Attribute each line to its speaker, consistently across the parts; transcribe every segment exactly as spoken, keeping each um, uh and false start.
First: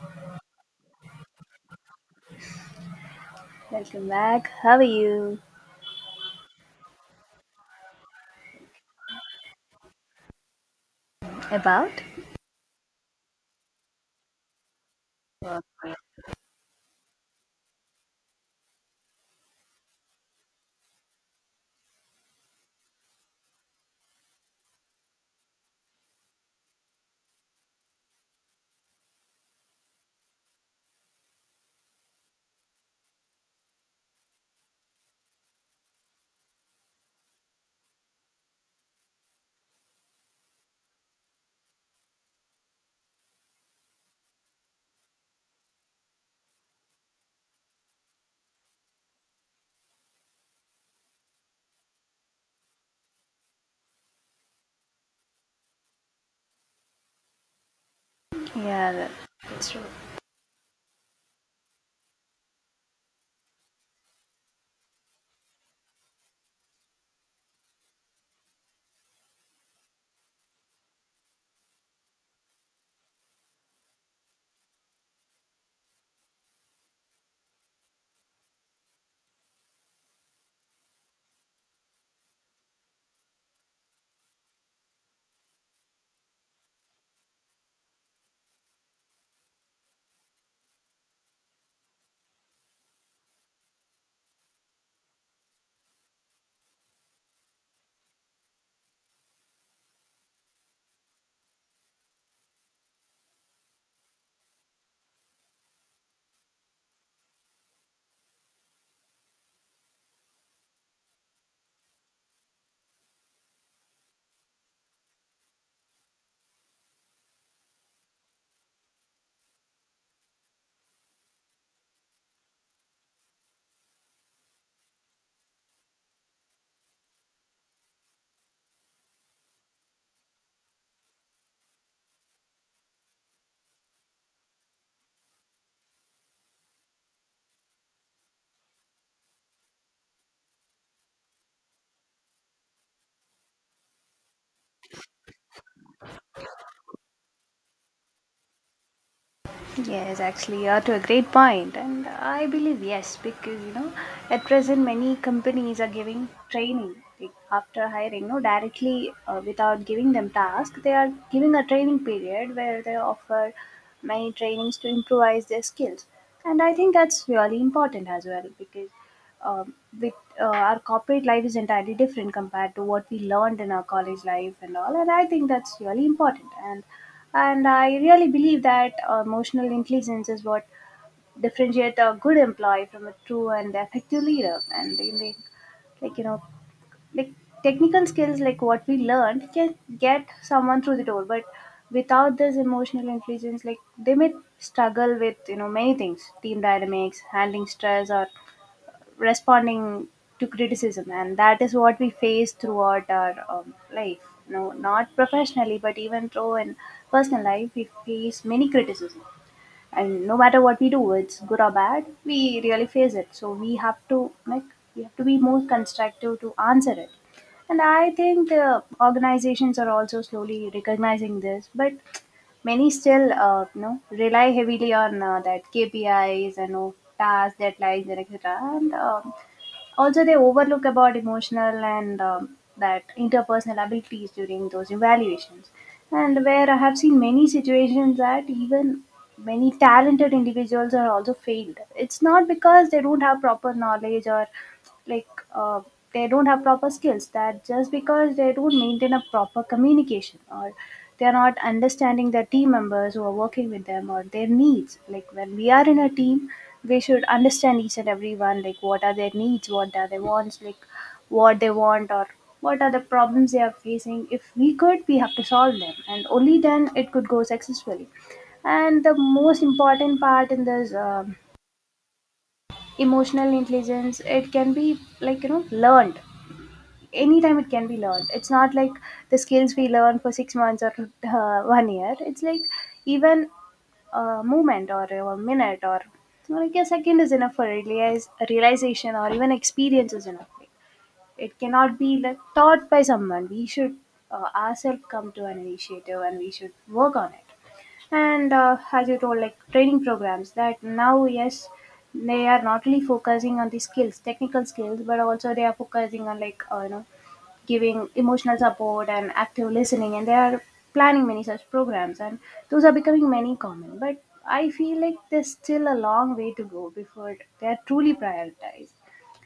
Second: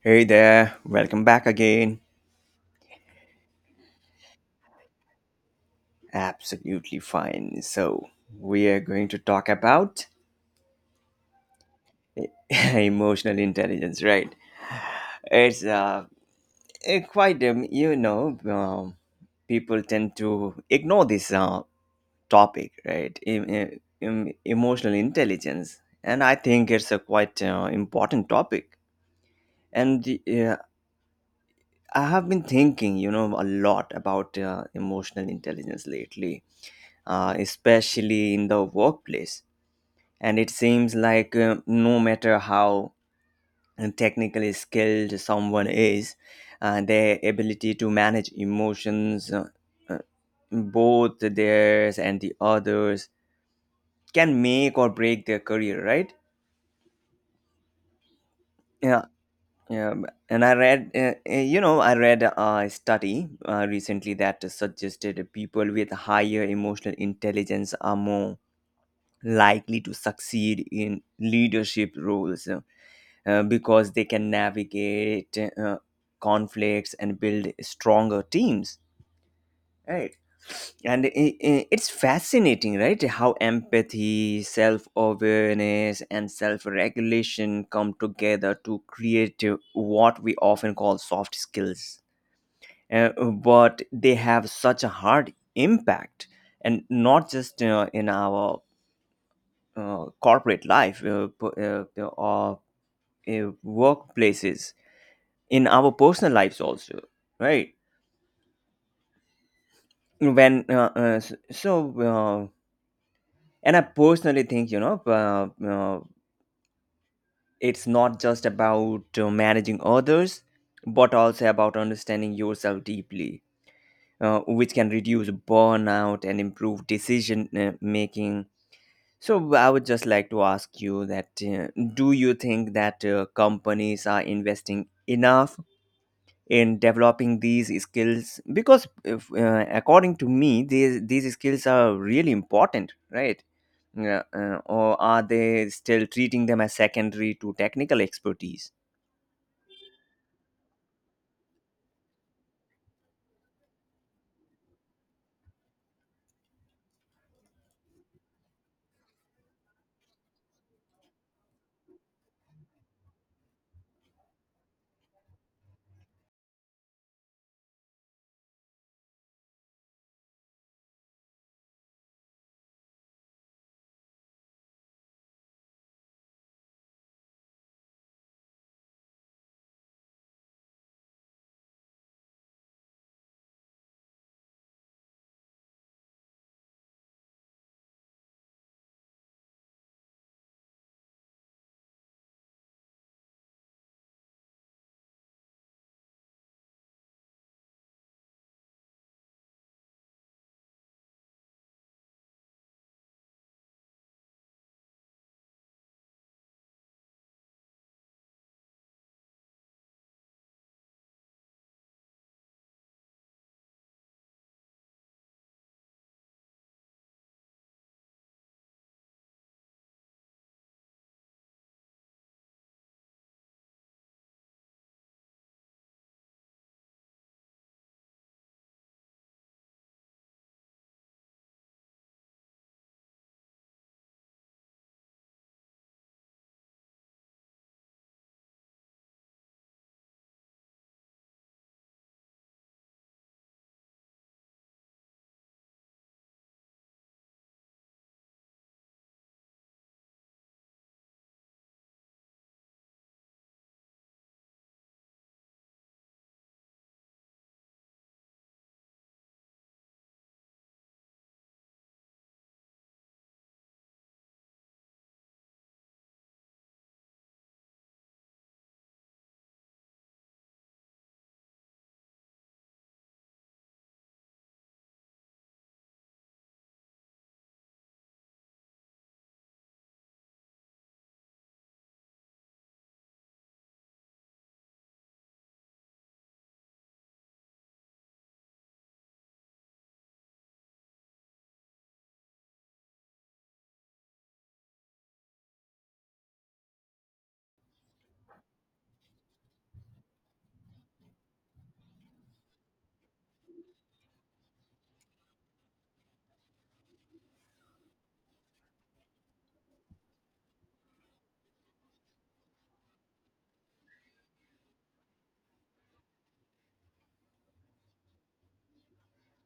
Speaker 1: Hey there, welcome back again.
Speaker 2: Welcome back. How are you?
Speaker 1: Absolutely fine. So, we are going to talk about
Speaker 2: About?
Speaker 1: emotional intelligence, right? It's uh, eh, quite, um, you know, um, People tend to ignore this uh, topic, right? Em- em- em- emotional intelligence. And I think it's a quite uh, important topic. And uh, I have been thinking, you know, a lot about uh, emotional intelligence lately, uh, especially in the workplace. And it seems like uh, no matter how uh, technically skilled someone is, uh, their ability to manage emotions, uh, uh, both theirs and the others, can make or break their career, right?
Speaker 2: Yeah,
Speaker 1: Yeah,
Speaker 2: that- that's true.
Speaker 1: Yeah, b- and I read, uh, uh, you know, I read uh, a study uh, recently that suggested people with higher emotional intelligence are more likely to succeed in leadership roles uh, because they can navigate uh, conflicts and build stronger teams. Right, and i- i- it's fascinating, right, how empathy, self-awareness, and self-regulation come together to create uh, what we often call soft skills. Uh, but they have such a hard impact, and not just uh, in our uh, corporate life, uh, p- uh, or uh, workplaces, in our personal lives also, right? when uh, uh, s- so uh, and I personally think, you know, uh, uh, it's not just about uh, managing others but also about understanding yourself deeply, uh, which can reduce burnout and improve decision uh, making. So I would just like to ask you that, uh, do you think that uh, companies are investing enough in developing these skills? Because if, uh, according to me, these these skills are really important, right? Yeah, uh, or are they still treating them as secondary to technical expertise?
Speaker 2: Yes, actually, you are to a great point, and I believe yes, because you know, at present many companies are giving training like, after hiring, no, directly, uh, without giving them task. They are giving a training period where they offer many trainings to improvise their skills, and I think that's really important as well because, um, with, uh, our corporate life is entirely different compared to what we learned in our college life and all, and I think that's really important and and I really believe that uh, emotional intelligence is what differentiates a good employee from a true and effective leader. And in the, like you know, like technical skills like what we learned can get someone through the door, but without this emotional intelligence, like they may struggle with you know many things, team dynamics, handling stress, or responding to criticism, and that is what we face throughout our um, life. No, not professionally, but even though in personal life we face many criticism, and no matter what we do, it's good or bad, we really face it. So we have to like, we have to be more constructive to answer it. And I think the organizations are also slowly recognizing this, but many still uh, you know rely heavily on uh, that KPIs and you, tasks, deadlines and etc., and um, also they overlook about emotional and um, that interpersonal abilities during those evaluations. And where I have seen many situations that even many talented individuals are also failed, it's not because they don't have proper knowledge or like like uh, they don't have proper skills, that just because they don't maintain a proper communication, or they are not understanding their team members who are working with them or their needs. Like when we are in a team, we should understand each and everyone, like what are their needs, what are their wants, like what they want, or what are the problems they are facing. If we could, we have to solve them, and only then it could go successfully. And the most important part in this um emotional intelligence, it can be like you know learned anytime. It can be learned. It's not like the skills we learn for six months or uh, one year. It's like even a moment or a minute or like a second is enough for realize, realization, or even experience is enough. Like, it cannot be like taught by someone. We should uh, ourselves come to an initiative and we should work on it. And uh, as you told, like training programs that now, yes, they are not really focusing on the skills, technical skills, but also they are focusing on like uh, you know giving emotional support and active listening, and they are planning many such programs, and those are becoming many common, but I feel like there's still a long way to go before they are truly prioritized.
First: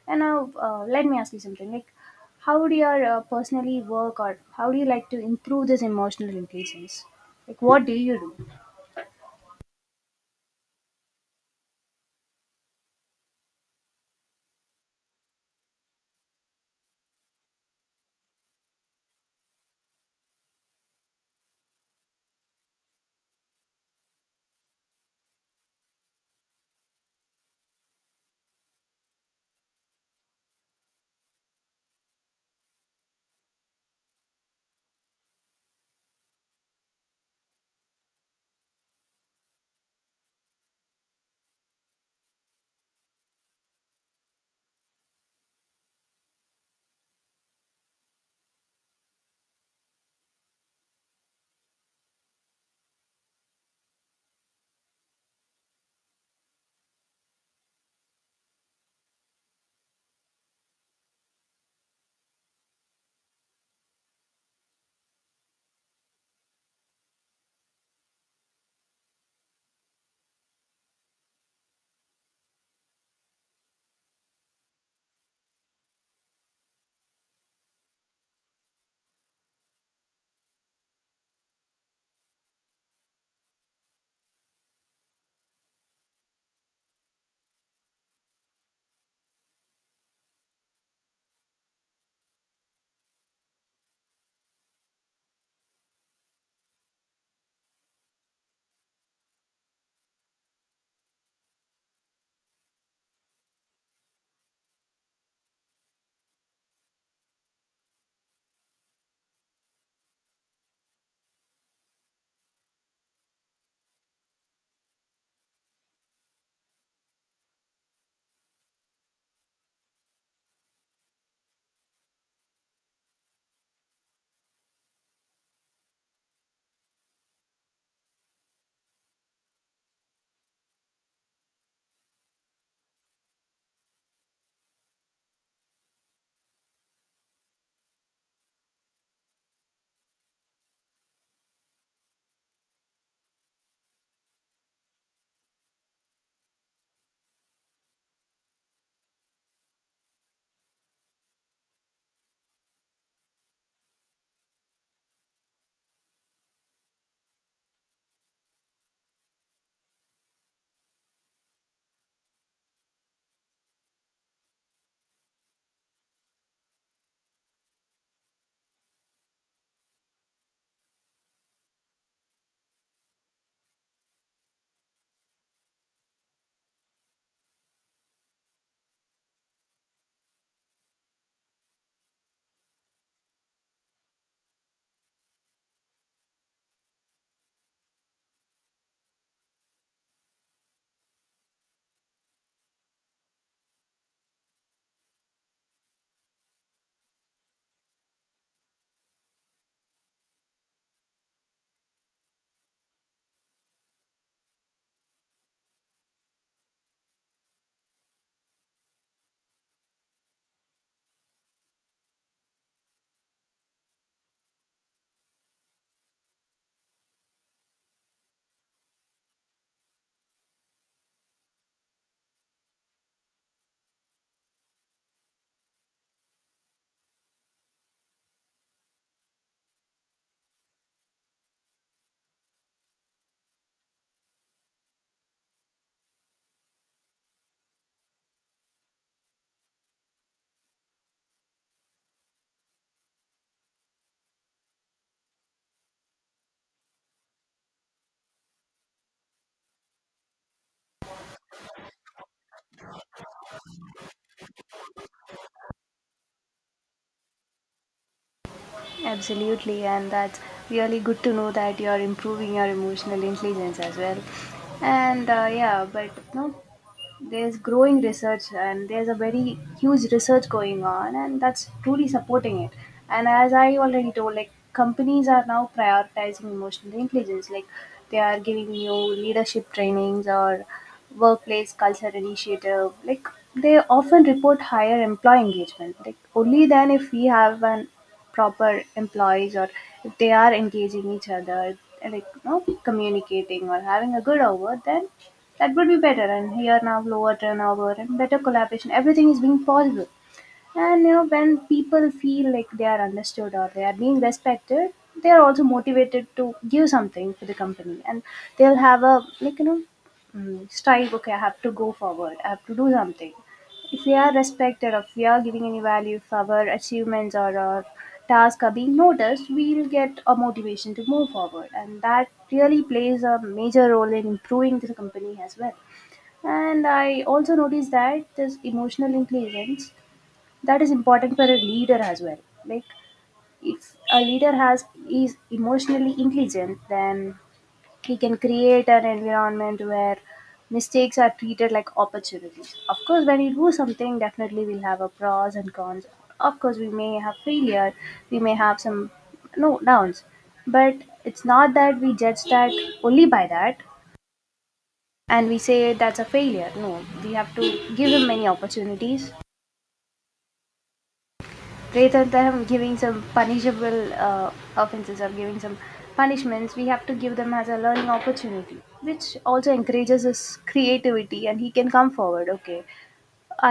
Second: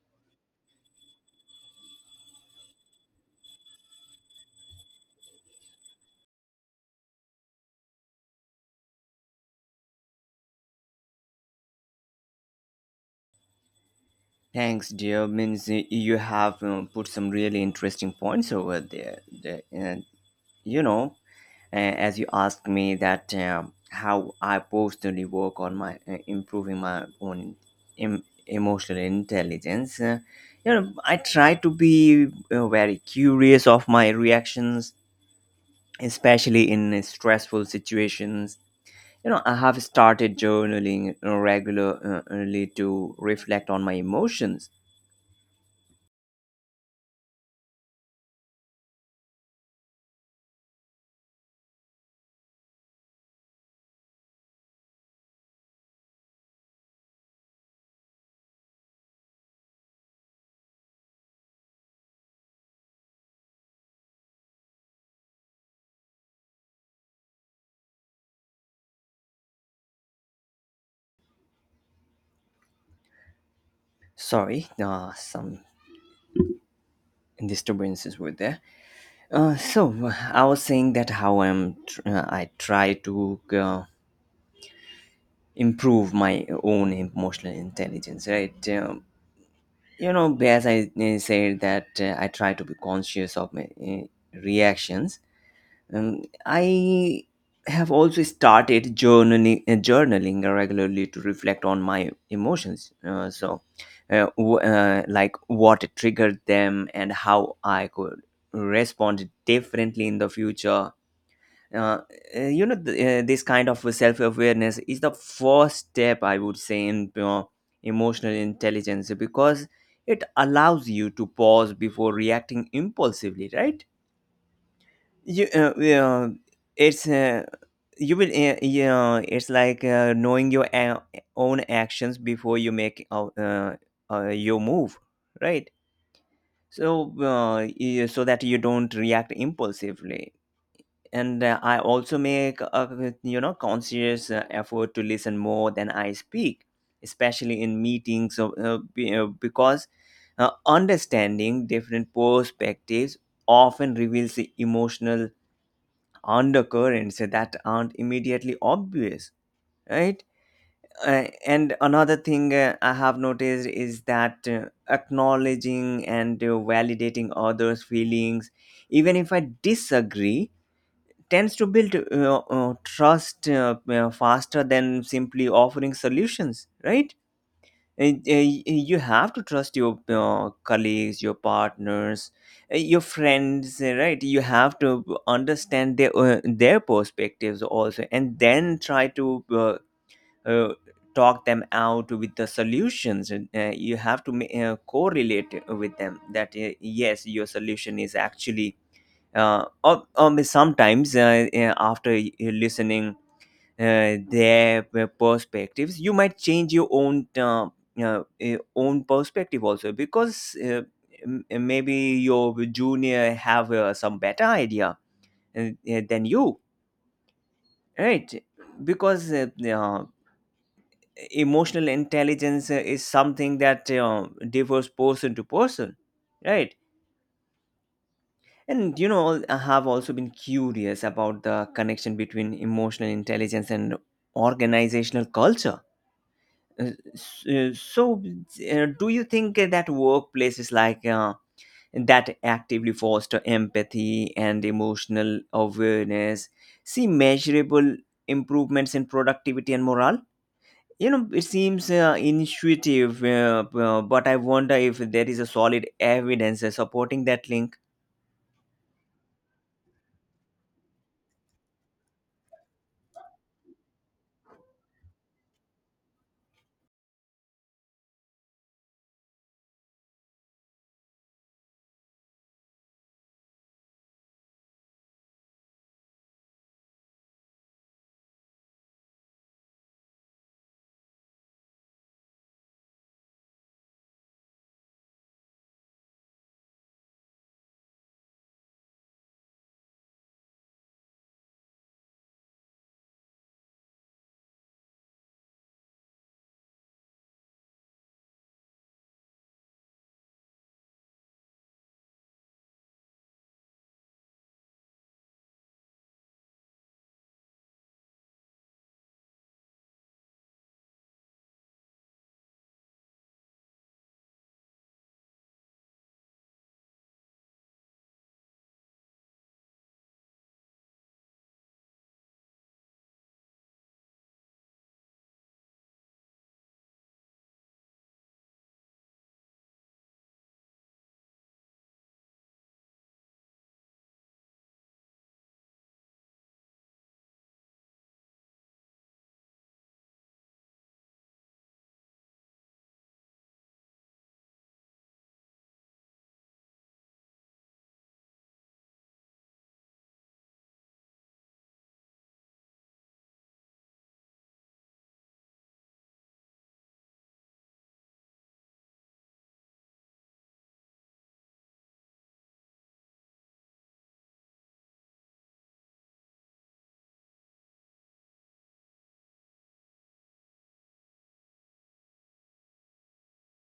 Speaker 2: And now, uh, let me ask you something like, how do you uh, personally work, or how do you like to improve this emotional intelligence? Like what do you do?
Speaker 1: Thanks, dear. Means uh, you have uh, put some really interesting points over there. The- and, you know, uh, as you asked me that, um, how I personally work on my uh, improving my own em- emotional intelligence. Uh, you know, I try to be uh, very curious of my reactions, especially in uh, stressful situations. You know, I have started journaling uh, regularly to reflect on my emotions. Sorry, uh, some disturbances were there. Uh, so uh, I was saying that how I'm tr- uh, I try to uh, improve my own emotional intelligence, right? Um, you know, as I uh, said that, uh, I try to be conscious of my uh, reactions. Um, I have also started journaling, uh, journaling regularly to reflect on my emotions. Uh, so, uh, w- uh, like what triggered them and how I could respond differently in the future. Uh, uh, you know, th- uh, this kind of self awareness is the first step, I would say, in uh, emotional intelligence, because it allows you to pause before reacting impulsively, right? you uh, yeah, it's uh, you will uh, yeah it's like uh, knowing your a- own actions before you make uh, uh, uh, your move, right? So, uh, yeah, so that you don't react impulsively. And uh, I also make a, you know, conscious uh, effort to listen more than I speak, especially in meetings, of, uh, be- uh, because uh, understanding different perspectives often reveals the emotional undercurrents that aren't immediately obvious, right? Uh, and another thing uh, I have noticed is that, uh, acknowledging and uh, validating others' feelings, even if I disagree, tends to build uh, uh, trust uh, uh, faster than simply offering solutions, right? And, uh, y- uh, you have to trust your uh, colleagues, your partners, uh, your friends, uh, right? You have to understand their uh, their perspectives also, and then try to uh, uh, talk them out with the solutions. And uh, you have to ma- uh, correlate with them that, uh, yes, your solution is actually uh, or, or sometimes, uh, uh, after uh, listening uh, their uh, perspectives, you might change your own, uh, uh, uh, own perspective also, because, uh, m- eh, maybe your junior have uh, some better idea uh, uh, than you, right? Because, uh, uh, emotional intelligence uh, is something that uh, differs person to person, right? And you know, I have also been curious about the connection between emotional intelligence and organizational culture. Uh, s- uh, so uh, do you think that workplaces like, uh, that actively foster empathy and emotional awareness, see measurable improvements in productivity and morale? You know, it seems uh, intuitive, uh, b- uh, but I wonder if there is a solid evidence uh, supporting that link.
Speaker 2: Absolutely, and that's really good to know that you're improving your emotional intelligence as well. And uh, yeah, but no, there's growing research and there's a very huge research going on, and that's truly supporting it. And as I already told, like companies are now prioritizing emotional intelligence, like they are giving you leadership trainings or workplace culture initiative, like they often report higher employee engagement. Like only then, if we have an proper employees, or if they are engaging each other, like you know communicating or having a good over, then that would be better, and here now lower turnover and better collaboration, everything is being possible. And you know, when people feel like they are understood or they are being respected, they are also motivated to give something to the company, and they'll have a like you know mm, strive. Okay, I have to go forward. I have to do something. If we are respected, or if we are giving any value, if our achievements or our tasks are being noticed, we'll get a motivation to move forward, and that really plays a major role in improving the company as well. And I also noticed that this emotional intelligence, that is important for a leader as well. Like if a leader has, is emotionally intelligent, then he can create an environment where mistakes are treated like opportunities. Of course, when you do something, definitely we'll have a pros and cons. Of course we may have failure, we may have some, no, downs, but it's not that we judge that only by that and we say that's a failure. No, we have to give him many opportunities rather than giving some punishable uh, offenses or giving some punishments. We have to give them as a learning opportunity, which also encourages his creativity and he can come forward. Okay,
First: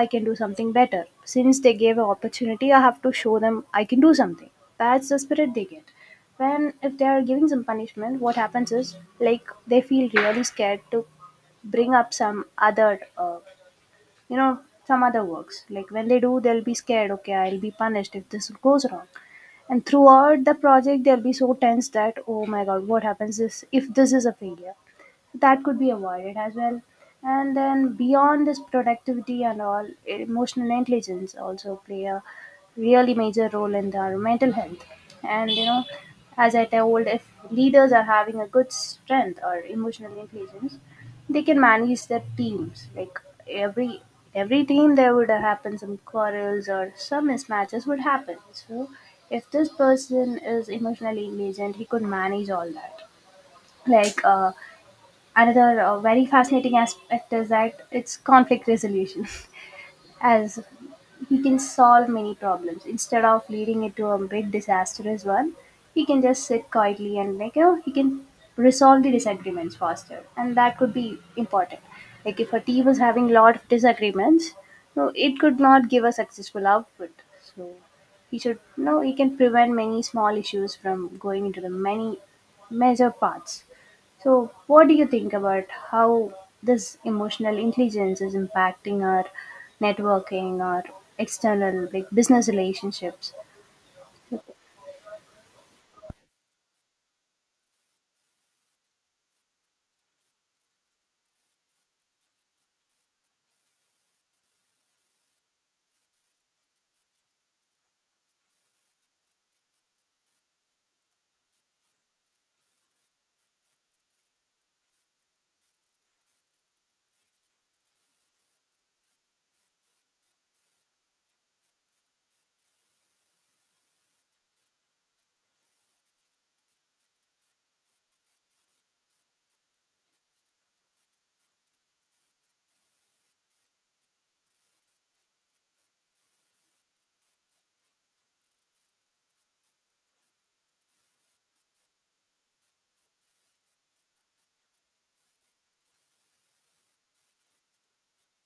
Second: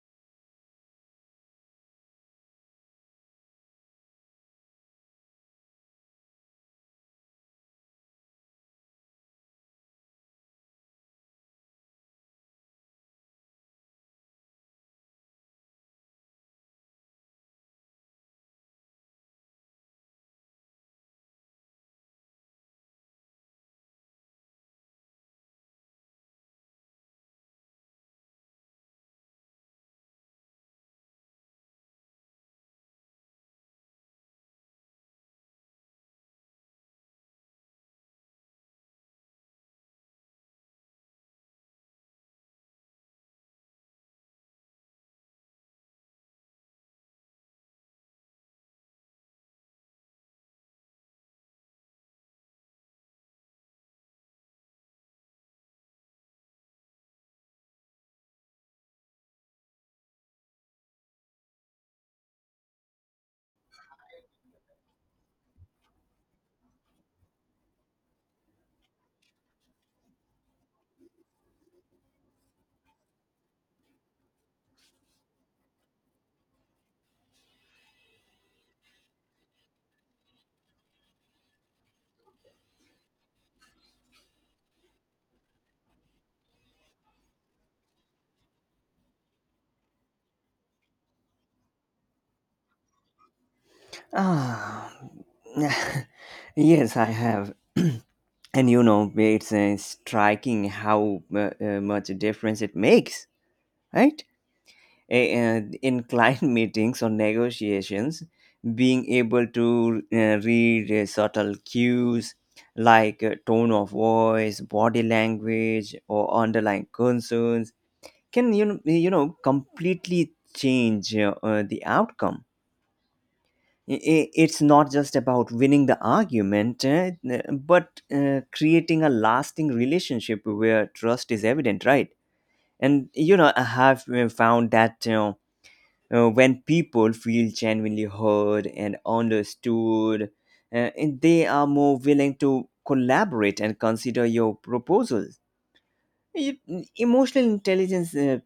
Speaker 2: I can do something better. Since they gave an opportunity, I have to show them I can do something. That's the spirit they get. When if they are giving some punishment, what happens is like they feel really scared to bring up some other uh, you know some other works. Like when they do, they'll be scared, okay, I'll be punished if this goes wrong, and throughout the project they'll be so tense that, oh my god, what happens is if this is a failure. That could be avoided as well. And then beyond this productivity and all, emotional intelligence also play a really major role in our mental health. And you know, as I told, if leaders are having a good strength or emotional intelligence, they can manage their teams. Like every every team, there would happen some quarrels or some mismatches would happen. So if this person is emotionally intelligent, he could manage all that. Like uh, another uh, very fascinating aspect is that it's conflict resolution. As he can solve many problems instead of leading it to a big disastrous one. He can just sit quietly and like you know he can resolve the disagreements faster, and that could be important. Like if a team is having a lot of disagreements, no, it could not give a successful output. So he should, no, he can prevent many small issues from going into the many major parts. So, what do you think about how this emotional intelligence is impacting our networking or external like business relationships?
Speaker 1: Ah, yes, I have. and you know, it's uh, striking how uh, uh, much difference it makes, right? A- and in client meetings or negotiations, being able to uh, read uh, subtle cues like uh, tone of voice, body language, or underlying concerns can, you know, you know, completely change uh, uh, the outcome. I- i- It's not just about winning the argument, uh, but uh, creating a lasting relationship where trust is evident, right? And you know, I have uh, found that, you know, uh, when people feel genuinely heard and understood, uh, and they are more willing to collaborate and consider your proposals. E- Emotional intelligence, uh,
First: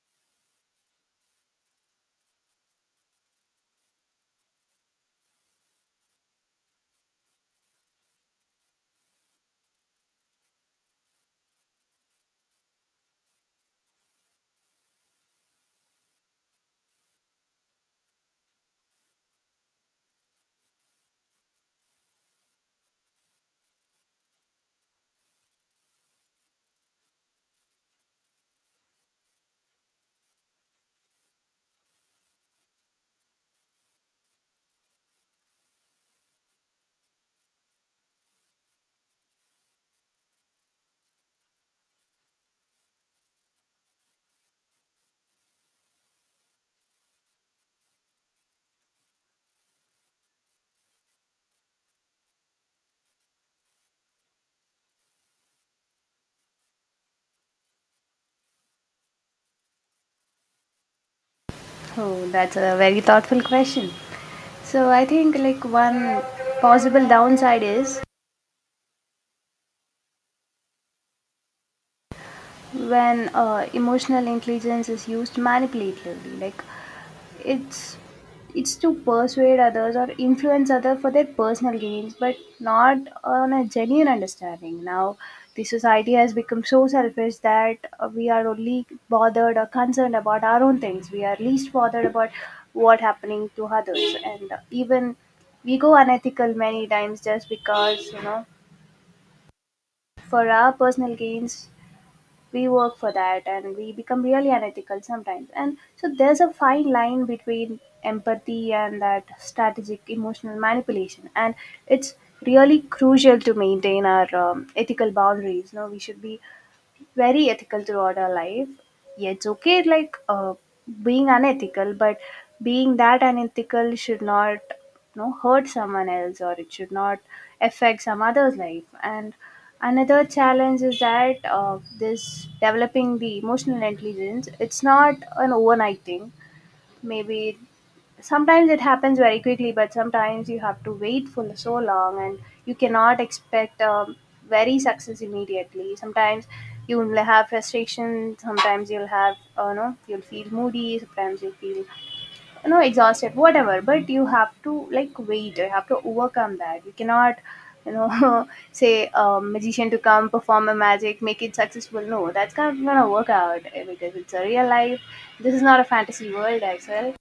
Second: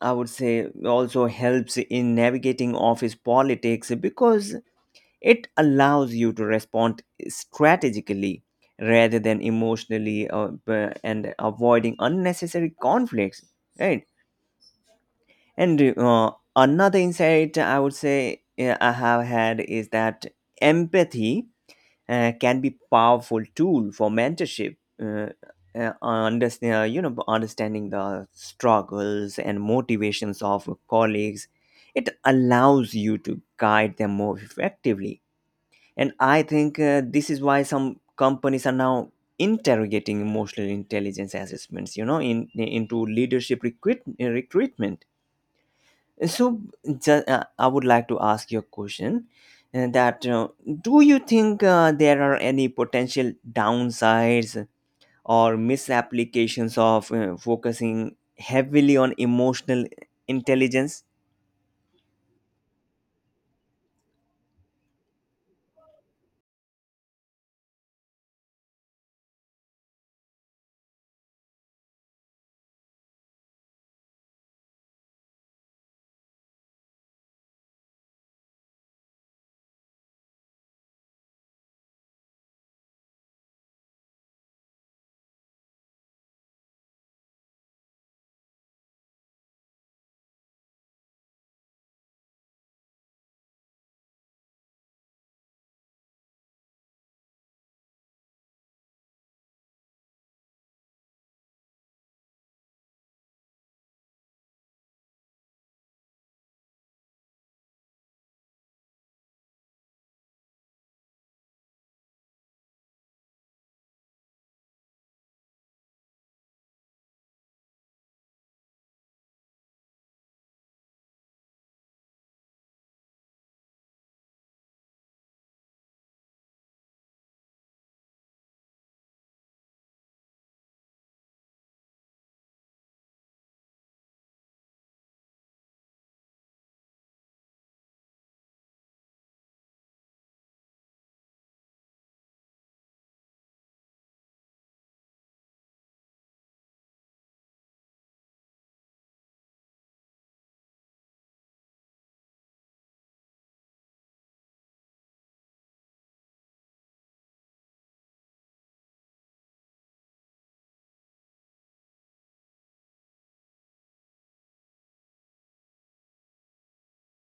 Speaker 1: I would say, also helps in navigating office politics, because it allows you to respond strategically rather than emotionally, uh, b- and avoiding unnecessary conflicts, right? And uh, another insight, I would say, uh, I have had is that empathy uh, can be powerful tool for mentorship. Uh, uh, understand, uh, you know, understanding the struggles and motivations of colleagues, it allows you to guide them more effectively. And I think uh, this is why some companies are now interrogating emotional intelligence assessments, you know, in into leadership recruit, recruitment. So, ju- uh, I would like to ask you a question, uh, that uh, do you think uh, there are any potential downsides or misapplications of uh, focusing heavily on emotional intelligence?
Speaker 2: Oh, that's a very thoughtful question. So, I think like one possible downside is when uh, emotional intelligence is used manipulatively, like it's it's to persuade others or influence others for their personal gains, but not on a genuine understanding. Now the society has become so selfish that uh, we are only bothered or concerned about our own things. We are least bothered about what happening to others, and even we go unethical many times just because you know for our personal gains we work for that, and we become really unethical sometimes. And so there's a fine line between empathy and that strategic emotional manipulation, and it's really crucial to maintain our um, ethical boundaries. No, we should be very ethical throughout our life. Yeah, it's okay, like uh, being unethical, but being that unethical should not, you know, hurt someone else, or it should not affect some other's life. And another challenge is that uh, this developing the emotional intelligence, it's not an overnight thing. Maybe sometimes it happens very quickly, but sometimes you have to wait for so long, and you cannot expect um, very success immediately. Sometimes you will have frustration. Sometimes you'll have, uh, no, you'll feel moody. Sometimes you'll feel, you know, exhausted. Whatever, but you have to like wait. You have to overcome that. You cannot, you know, say a magician to come perform a magic, make it successful. No, that's not gonna work out, eh, because it's a real life. This is not a fantasy world, Axel.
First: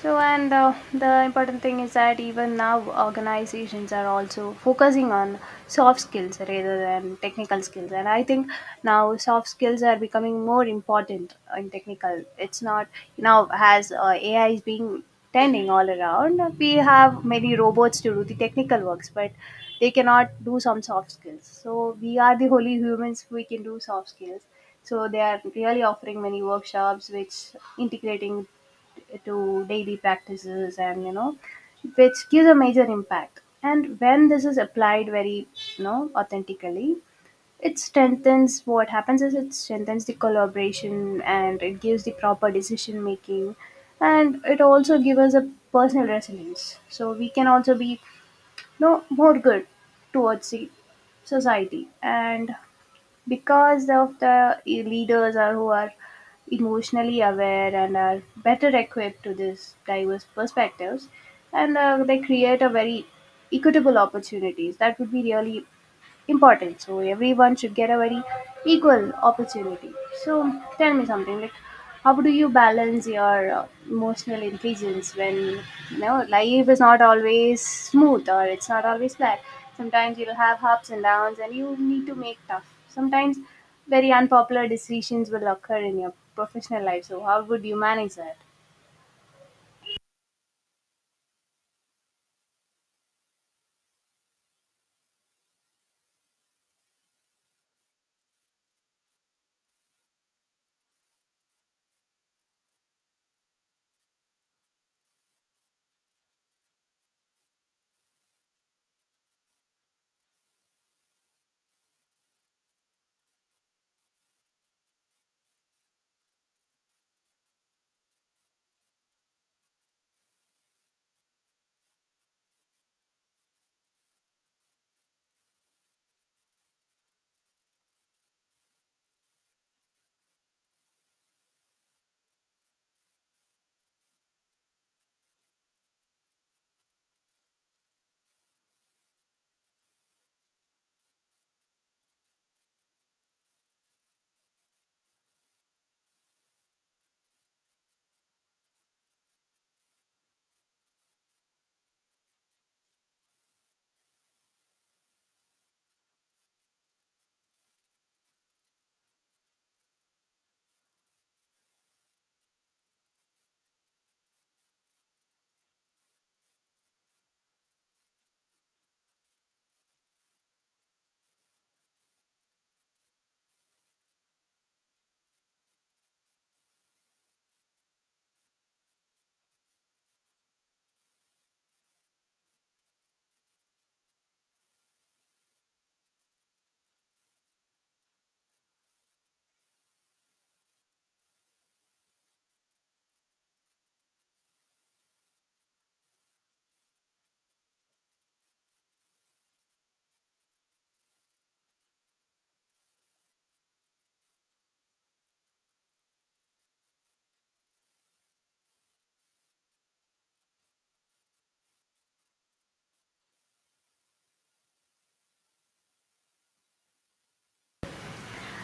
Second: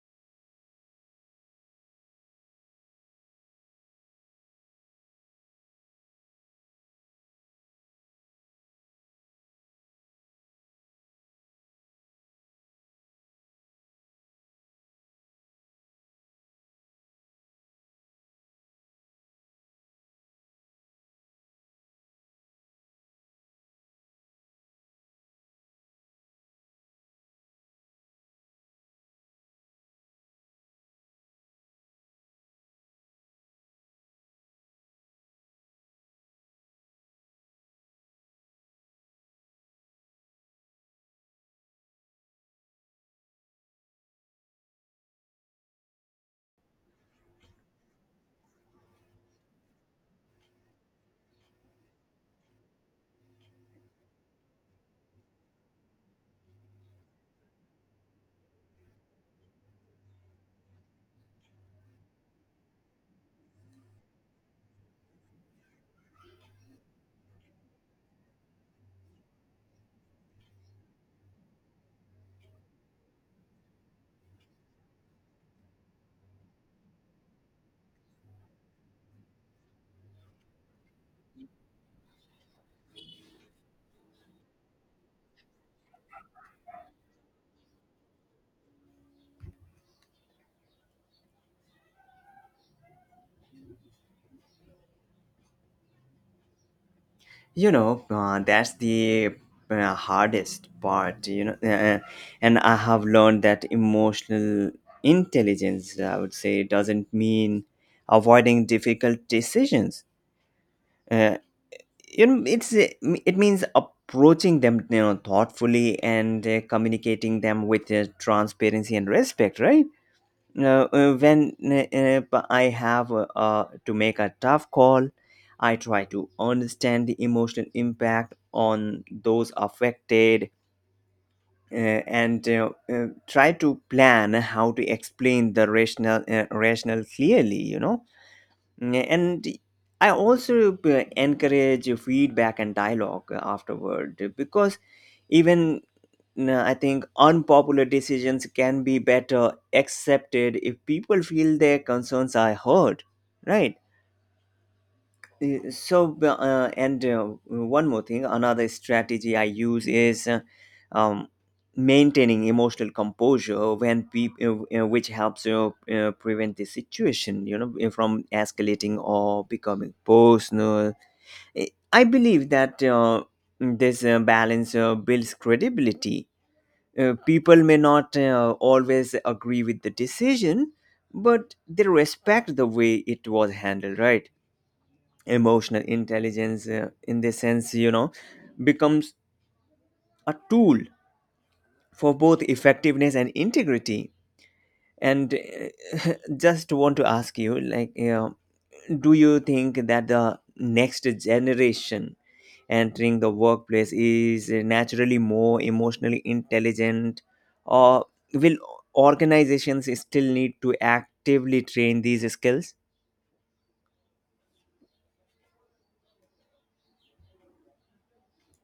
Speaker 2: So, and uh, the important thing is that even now organizations are also focusing on soft skills rather than technical skills. And I think now soft skills are becoming more important in technical. It's not now, as uh, A I is being tending all around. We have many robots to do the technical works, but they cannot do some soft skills. So we are the only humans who can do soft skills. So they are really offering many workshops which integrating to daily practices and, you know which gives a major impact. And when this is applied very, you know authentically, it strengthens, what happens is it strengthens the collaboration and it gives the proper decision making, and it also gives us a personal resilience, so we can also be you know more good towards the society. And because of the leaders are who are emotionally aware and are better equipped to these diverse perspectives, and uh, they create a very equitable opportunities that would be really important. So everyone should get a very equal opportunity. So tell me something like, how do you balance your uh, emotional intelligence when, you know life is not always smooth or it's not always flat? Sometimes you'll have ups and downs, and you need to make tough. Sometimes very unpopular decisions will occur in your professional life. So how would you manage that?
Speaker 1: You know, uh, that's the uh, hardest part, you know, uh, and I have learned that emotional intelligence, I would say, doesn't mean avoiding difficult decisions. Uh, you know, it's uh, it means approaching them, you know, thoughtfully, and uh, communicating them with uh, transparency and respect, right? Uh, uh, when uh, uh, p- I have uh, uh, to make a tough call, I try to understand the emotional impact on those affected, uh, and uh, uh, try to plan how to explain the rational uh, rational clearly, you know? Yeah, and I also uh, encourage feedback and dialogue afterward, because, even, uh, I think, unpopular decisions can be better accepted if people feel their concerns are heard, right? uh, so uh, and uh, One more thing, another strategy I use is uh, um, maintaining emotional composure when people, uh, uh, which helps you uh, prevent the situation, you know, uh, from escalating or becoming personal. I I believe that uh, this uh, balance uh, builds credibility. Uh, people may not uh, always agree with the decision, but they respect the way it was handled, right? Emotional intelligence uh, in this sense, you know, becomes a tool for both effectiveness and integrity. And uh, just want to ask you, like, you know, do you think that the next generation entering the workplace is naturally more emotionally intelligent, or will organizations still need to actively train these skills?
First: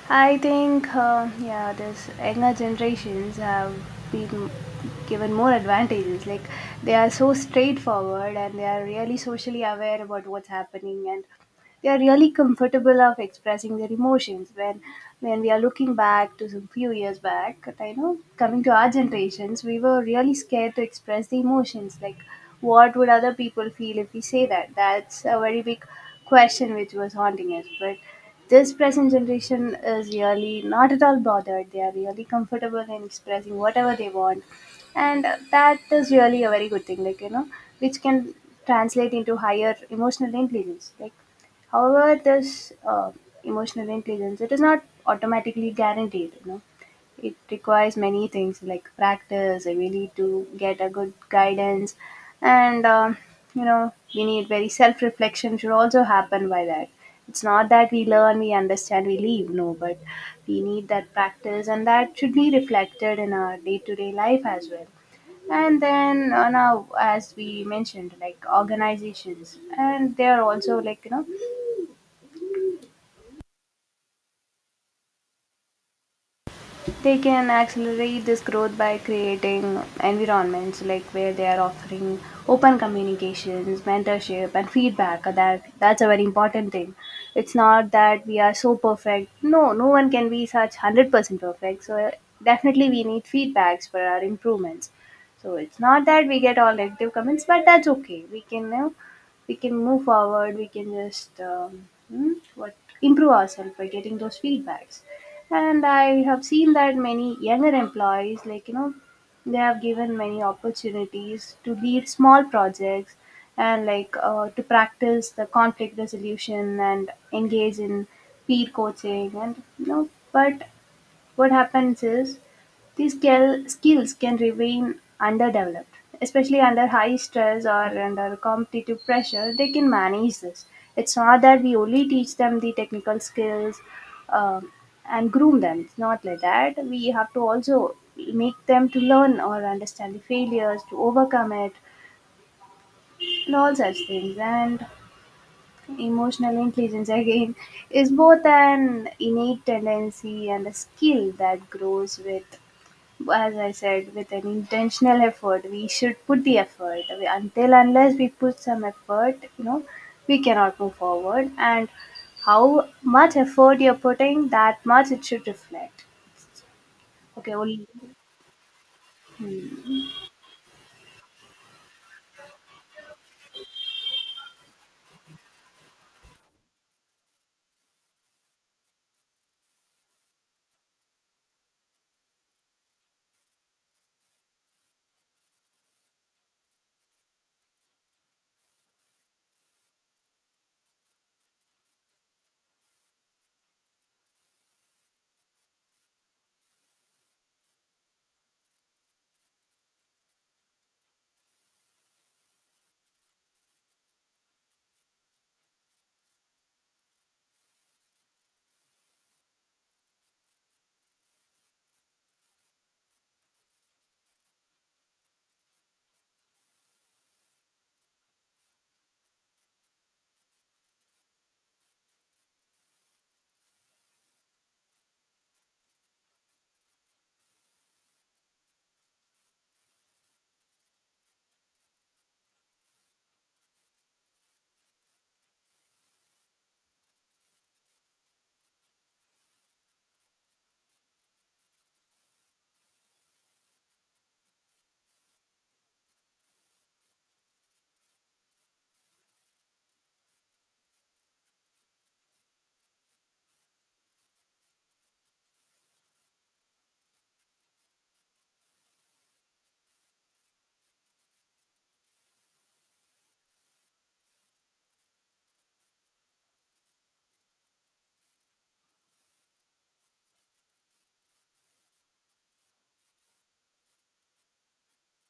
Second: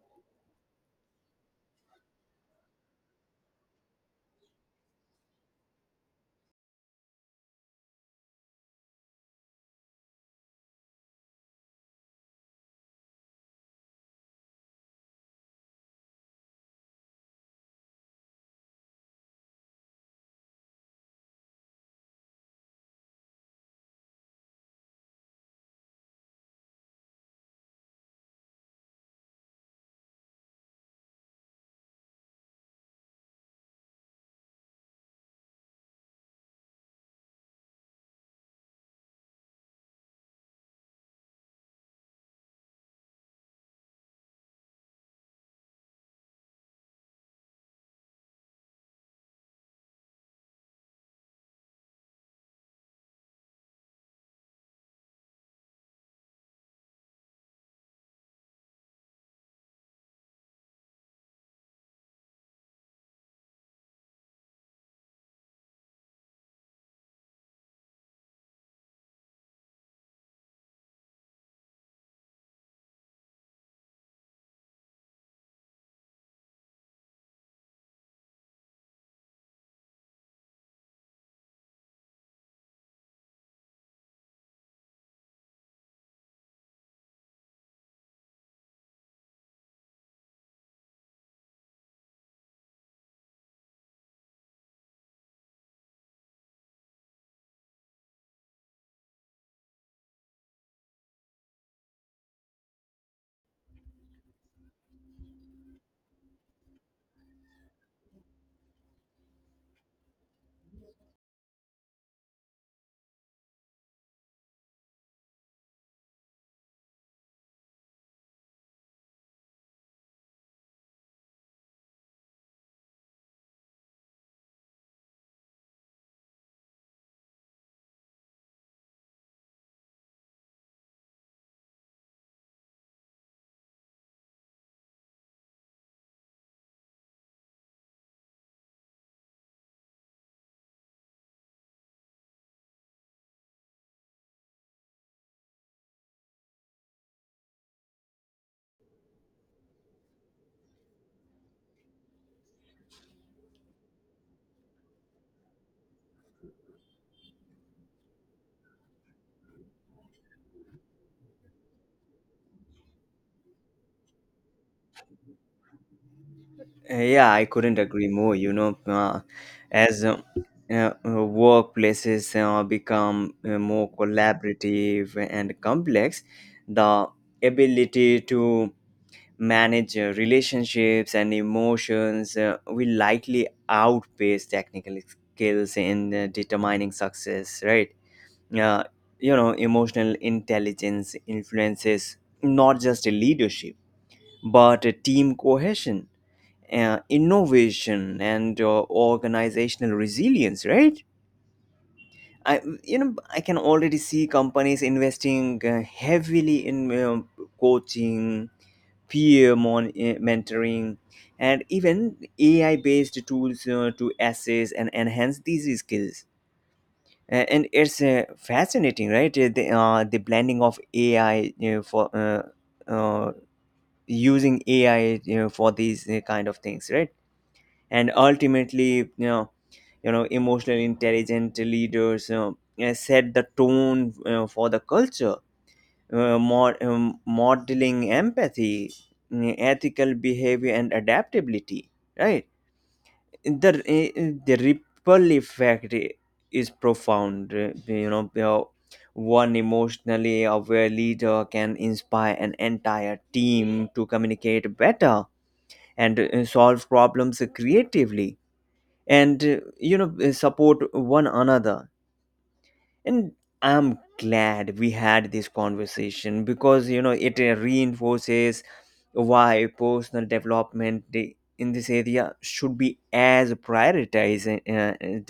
Speaker 2: I think, uh, yeah, this younger generations have been given more advantages. Like, they are so straightforward and they are really socially aware about what's happening, and they are really comfortable of expressing their emotions. When when we are looking back to some few years back, I know, coming to our generations, we were really scared to express the emotions. Like, what would other people feel if we say that? That's a very big question which was haunting us, but this present generation is really not at all bothered. They are really comfortable in expressing whatever they want, and that is really a very good thing. Like, you know, which can translate into higher emotional intelligence. Like, however, this uh, emotional intelligence, it is not automatically guaranteed. You know, it requires many things like practice, and we need to get a good guidance, and um, you know we need very self-reflection should also happen. By that, it's not that we learn, we understand, we leave, no, but we need that practice, and that should be reflected in our day-to-day life as well. And then uh, now, as we mentioned, like, organizations and they are also like, you know they can accelerate this growth by creating environments like where they are offering open communications, mentorship, and feedback. That that's a very important thing. It's not that we are so perfect, no, no one can be such one hundred percent perfect. So definitely we need feedbacks for our improvements. So it's not that we get all negative comments, but that's okay, we can, you know, we can move forward. We can just um, hmm, what, improve ourselves by getting those feedbacks. And I have seen that many younger employees like, you know they have given many opportunities to lead small projects and like, uh, to practice the conflict resolution and engage in peer coaching, and, you know but what happens is these skill, skills can remain underdeveloped, especially under high stress or under competitive pressure. They can manage this. It's not that we only teach them the technical skills um, and groom them. It's not like that. We have to also make them to learn or understand the failures, to overcome it, and all such things. And emotional intelligence again is both an innate tendency and a skill that grows with, as I said, with an intentional effort. We should put the effort. We- Until unless we put some effort, you know, we cannot move forward. And how much effort you're putting, that much it should reflect.
Speaker 1: Uh, Yeah, I
Speaker 2: Okay,
Speaker 1: couldn't
Speaker 2: only.
Speaker 1: agree more. You know, uh, as uh, uh, workplaces uh, become uh, more collaborative and complex, the ability to manage uh, relationships and emotions uh, will likely outpace technical skills in uh, determining success, right? Uh, you know, emotional intelligence influences not just leadership, but team cohesion, uh, innovation, and uh, organizational resilience, right? I, you know, I can already see companies investing uh, heavily in um, coaching, peer mon- uh, mentoring, and even A I-based tools uh, to assess and enhance these skills. A- and it's uh, fascinating, right? Uh, The, uh, the blending of A I, you know, for uh, uh, using A I, you know, for these uh, kind of things, right? And ultimately, you know, you know emotionally intelligent leaders you uh, set the tone uh, for the culture, uh, mod- um, modeling empathy, mm, ethical behavior, and adaptability, right? the uh, the ripple effect i- is profound. Uh, you know you know, one emotionally aware leader can inspire an entire team to communicate better and uh, solve problems creatively, and uh, you know, uh, support one another. And I'm glad we had this conversation, because, you know, it uh, reinforces why personal development i- in this area should be as prioritized uh,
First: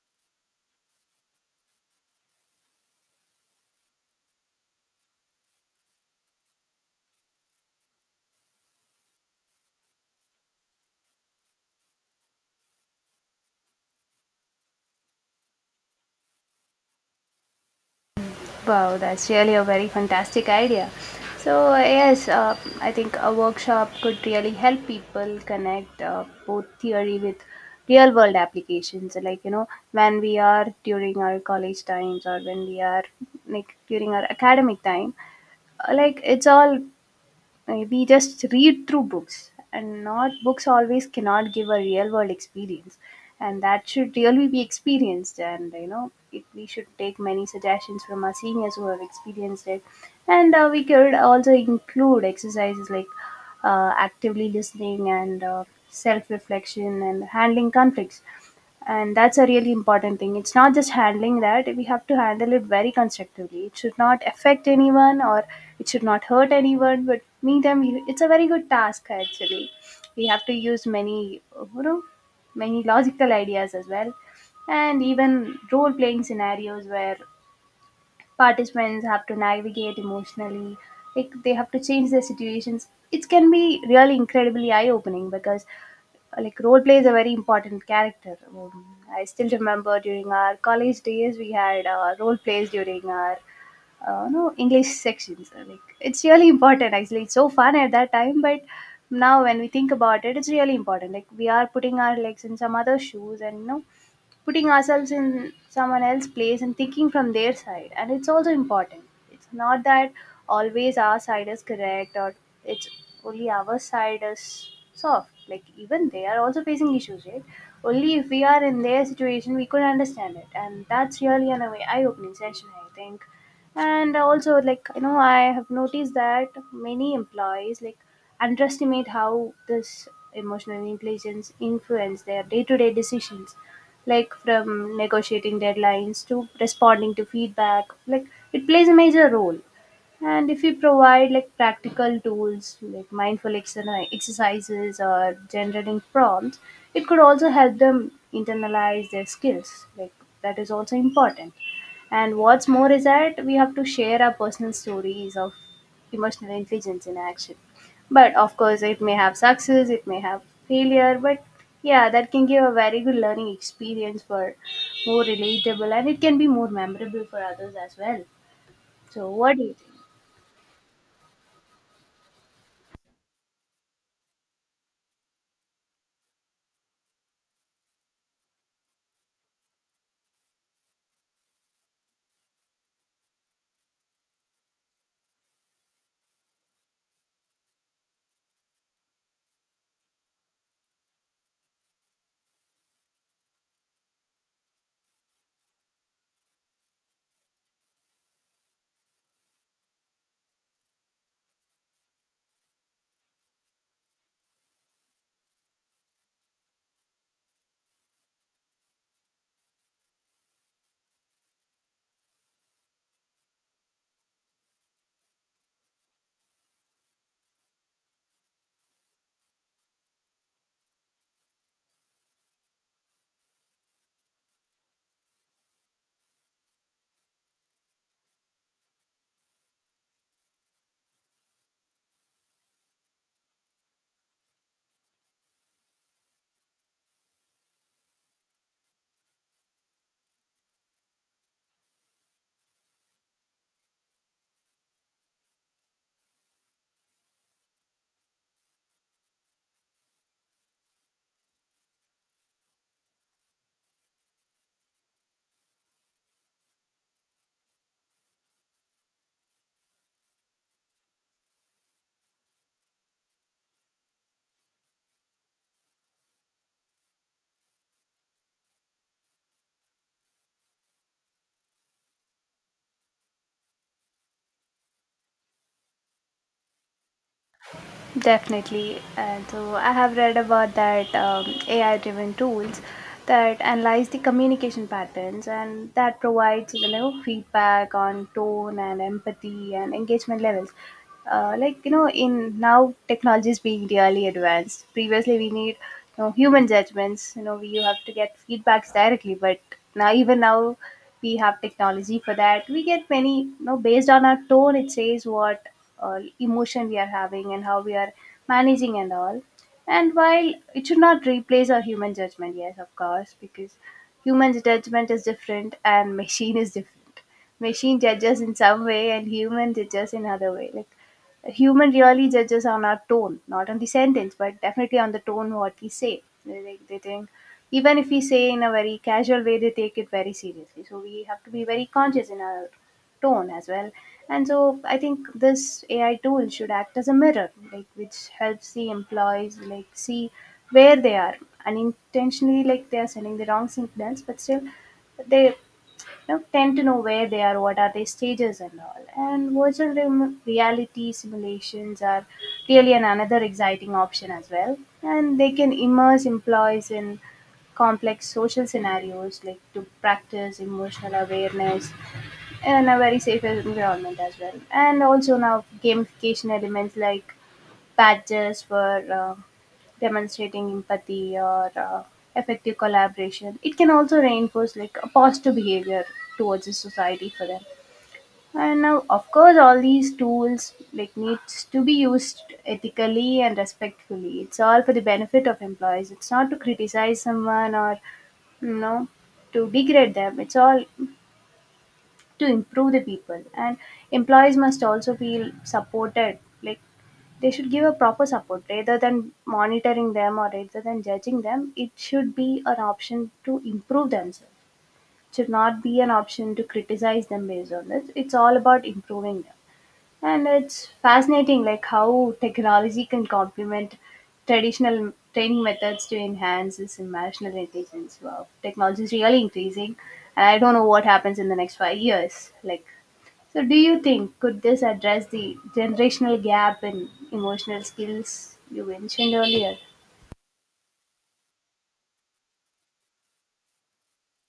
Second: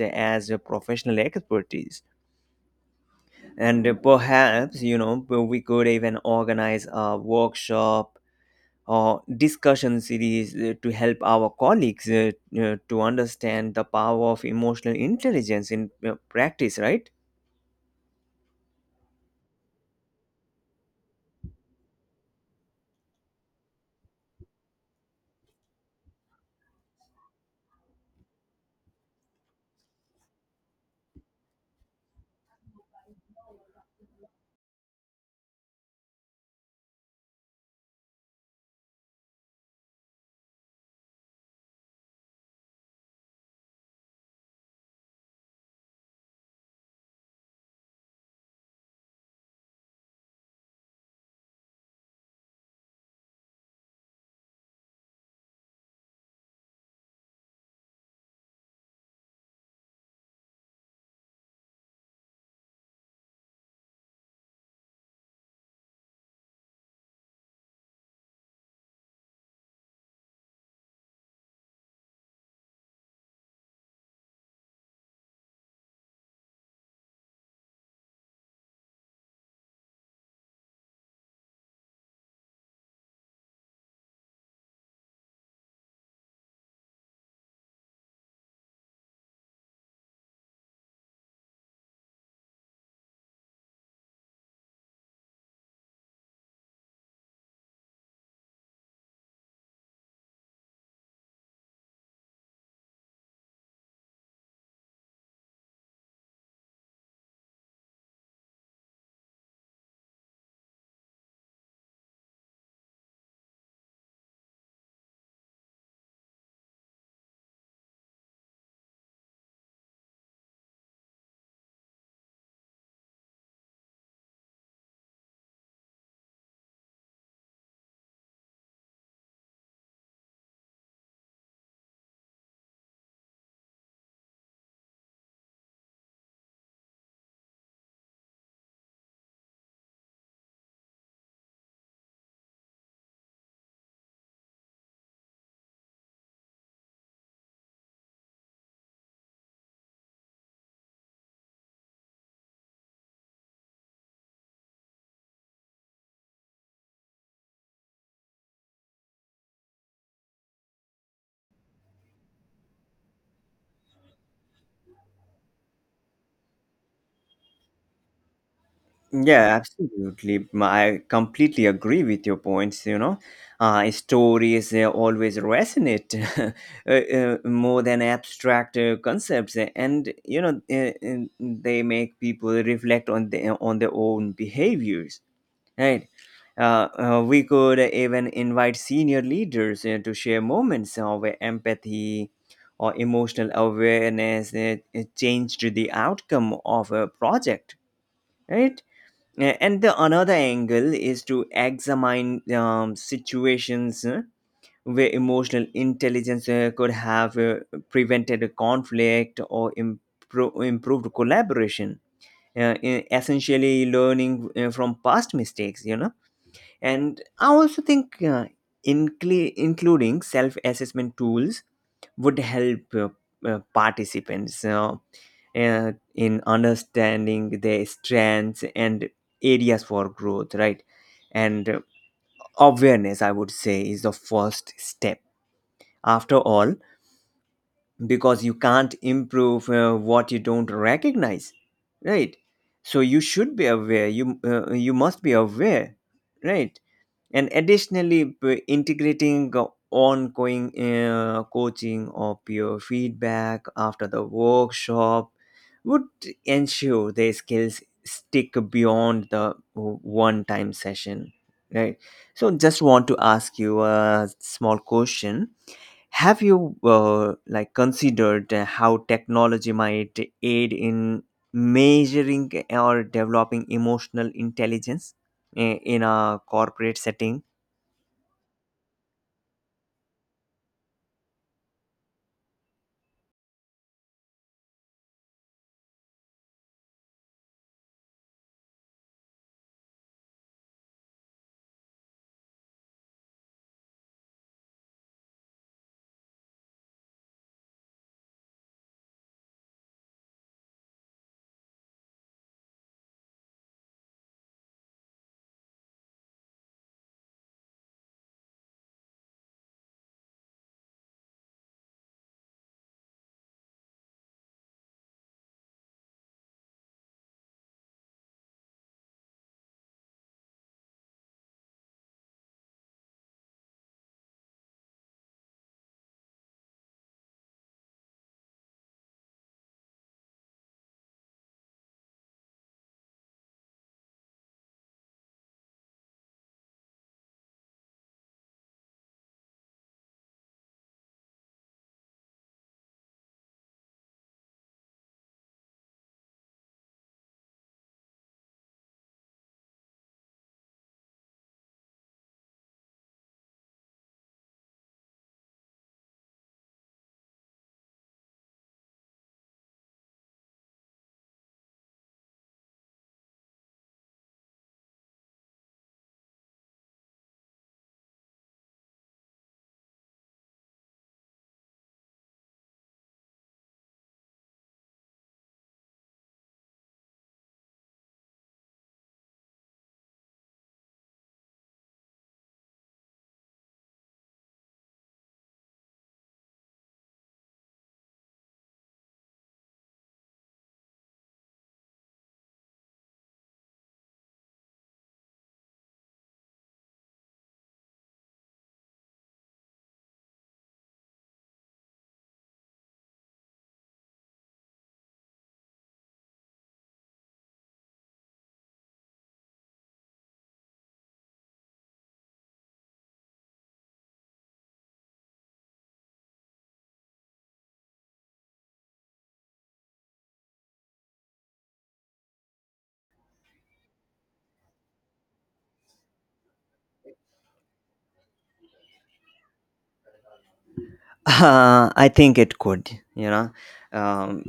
Speaker 1: uh, as a professional expertise. And uh, perhaps, you know, we could even organize a workshop or discussion series uh, to help our colleagues uh, uh, to understand the power of emotional intelligence in uh, practice, right?
Speaker 2: Wow, that's really a very fantastic idea. So, yes, uh, I think a workshop could really help people connect uh, both theory with real world applications. Like, you know, when we are during our college times, or when we are like during our academic time, uh, like it's all maybe just read through books, and not books always cannot give a real world experience, and that should really be experienced. And you know it, we should take many suggestions from our seniors who have experienced it. And uh, we could also include exercises like uh, actively listening and uh, self-reflection and handling conflicts. And that's a really important thing. It's not just handling that, we have to handle it very constructively. It should not affect anyone or it should not hurt anyone. But meantime, you- it's a very good task actually. We have to use many, you know, many logical ideas as well. And even role playing scenarios where participants have to navigate emotionally, like they have to change their situations, it can be really incredibly eye opening because uh, like role play is a very important character. um, I still remember during our college days we had uh, role plays during our uh, no English sections. Uh, like it's really important actually. It's so fun at that time, but now when we think about it, it's really important. Like we are putting our legs in some other shoes, and, you know, putting ourselves in someone else's place and thinking from their side, and it's also important. It's not that always our side is correct, or it's only our side is soft. Like, even they are also facing issues, right? Only if we are in their situation we could understand it, and that's really an eye opening session, I think. And also, like, you know, I have noticed that many employees like underestimate how this emotional intelligence influence their day-to-day decisions, like from negotiating deadlines to responding to feedback. Like, it plays a major role. And if we provide like practical tools like mindful exerni- exercises or generating prompts, it could also help them internalize their skills. Like, that is also important. And what's more is that we have to share our personal stories of emotional intelligence in action. But of course, it may have success, it may have failure, but yeah, that can give a very good learning experience for more relatable, and it can be more memorable for others as well. So, what
Speaker 1: Yeah,
Speaker 2: do you think?
Speaker 1: absolutely. M- I completely agree with your points. You know, uh, stories uh, always resonate uh, uh, more than abstract uh, concepts, uh, and you know uh, uh, they make people reflect on the, on their own behaviors, right? Uh, uh, we could even invite senior leaders uh, to share moments of empathy or emotional awareness that uh, changed the outcome of a project, right? Uh, And the another angle is to examine um, situations uh, where emotional intelligence uh, could have uh, prevented a conflict or impro- improved collaboration. Uh, e- essentially, learning uh, from past mistakes, you know and I also think uh, incl- including self assessment tools would help uh, uh, participants uh, uh, in understanding their strengths and areas for growth, right? And uh, awareness, I would say, is the first step. After all, because you can't improve uh, what you don't recognize, right? So you should be aware. You uh, you must be aware, right? And additionally, p- integrating go- ongoing uh, coaching or peer feedback after the workshop would ensure their skills stick beyond the one time session, right? So just want to ask you a small question. Have you uh, like considered uh, how technology might aid in measuring or developing emotional intelligence i- in a corporate setting?
Speaker 2: Definitely. And so I have read about that um, A I driven tools that analyze the communication patterns and that provides, you know, feedback on tone and empathy and engagement levels. Uh, like, you know, in now technology is being really advanced. Previously we need, you know, human judgments. You know, we, you have to get feedbacks directly, but now, even now we have technology for that. We get many, you know, based on our tone, it says what uh, emotion we are having and how we are managing and all. And while it should not replace our human judgment, yes, of course, because human judgment is different and machine is different. Machine judges in some way and human judges in other way. Like, human really judges on our tone, not on the sentence, but definitely on the tone what we say. They, they, they think, even if we say in a very casual way, they take it very seriously. So we have to be very conscious in our tone as well. And so I think this A I tool should act as a mirror, like which helps the employees like see where they are unintentionally, like they are sending the wrong signals, but still they, you know, tend to know where they are, what are their stages and all. And virtual rem- reality simulations are really an another exciting option as well. And they can immerse employees in complex social scenarios like to practice emotional awareness in a very safe environment as well. And also, now gamification elements like badges for uh, demonstrating empathy or uh, effective collaboration, it can also reinforce like a positive behavior towards the society for them. And now, of course, all these tools like needs to be used ethically and respectfully. It's all for the benefit of employees. It's not to criticize someone or, you know, to degrade them. It's all to improve the people, and employees must also feel supported. Like, they should give a proper support rather than monitoring them, or rather than judging them. It should be an option to improve themselves. It should not be an option to criticize them based on this. It's all about improving them. And it's fascinating like how technology can complement traditional training methods to enhance this emotional intelligence. Wow, technology is really increasing, and I don't know what happens in the next five years. Like, so, do you think could this address the generational gap in emotional skills you mentioned earlier?
Speaker 1: Uh, I think it could, you know. Um,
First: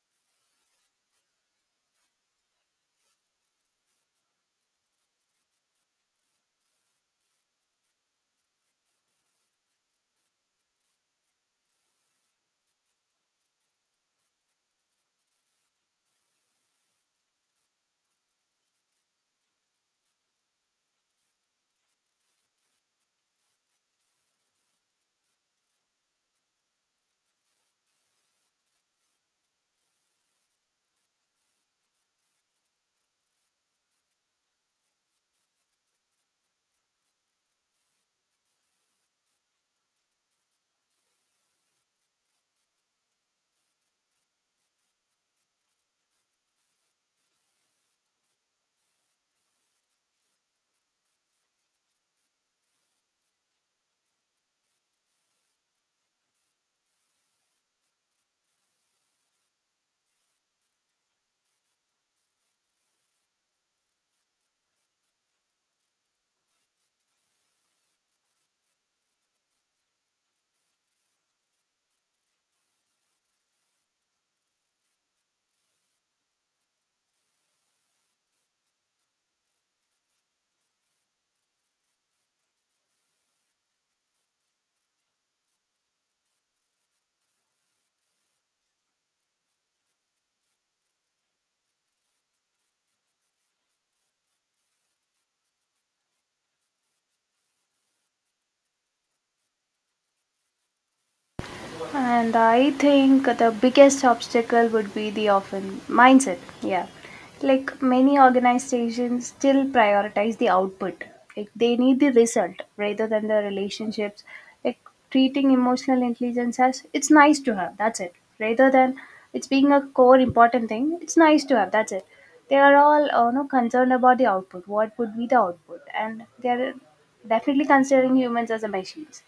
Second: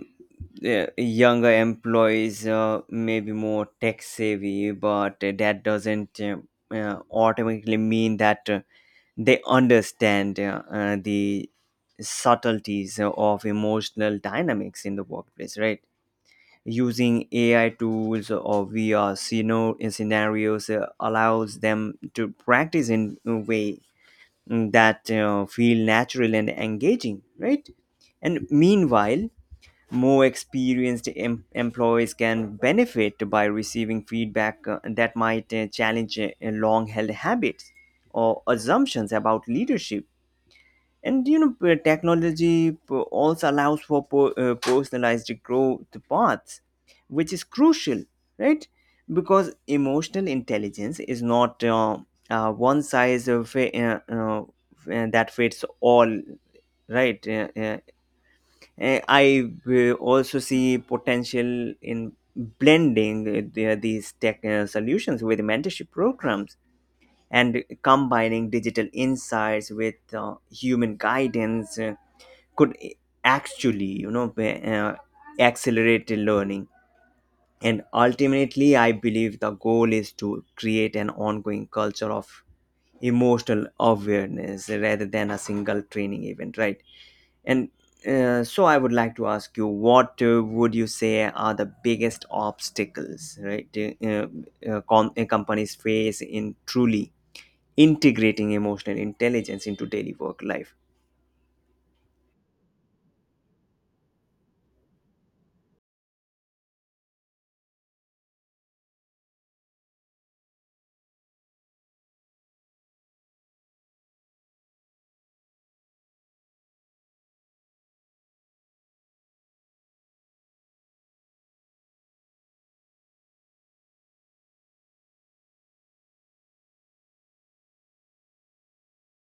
Speaker 1: uh, Younger employees uh, may be more tech savvy, but uh, that doesn't uh, uh, automatically mean that uh, they understand uh, uh, the subtleties of emotional dynamics in the workplace, right? Using A I tools or V R sceno- scenarios uh, allows them to practice in a way that uh, feel natural and engaging, right? And meanwhile, more experienced em- employees can benefit by receiving feedback uh, that might uh, challenge uh, long-held habits or assumptions about leadership. And you know, p- technology p- also allows for po- uh, personalized growth paths, which is crucial, right? Because emotional intelligence is not uh, uh, one size of, uh, uh, uh, that fits all, right? Uh, uh, Eh, I uh, also see potential in blending uh, the- these tech uh, solutions with mentorship programs, and combining digital insights with uh, human guidance uh, could actually, you know, uh, accelerate the learning. And ultimately, I believe the goal is to create an ongoing culture of emotional awareness rather than a single training event, right? And uh, so I would like to ask you, what uh, would you say are the biggest obstacles, right, uh, uh, com- uh, companies face in truly integrating emotional intelligence into daily work life?
Speaker 2: And I think the biggest obstacle would be the often mindset. Yeah. Like, many organizations still prioritize the output. Like, they need the result rather than the relationships. Like, treating emotional intelligence as it's nice to have, that's it. Rather than it's being a core important thing, it's nice to have, that's it. They are all uh, no, concerned about the output. What would be the output? And they are definitely considering humans as a machines.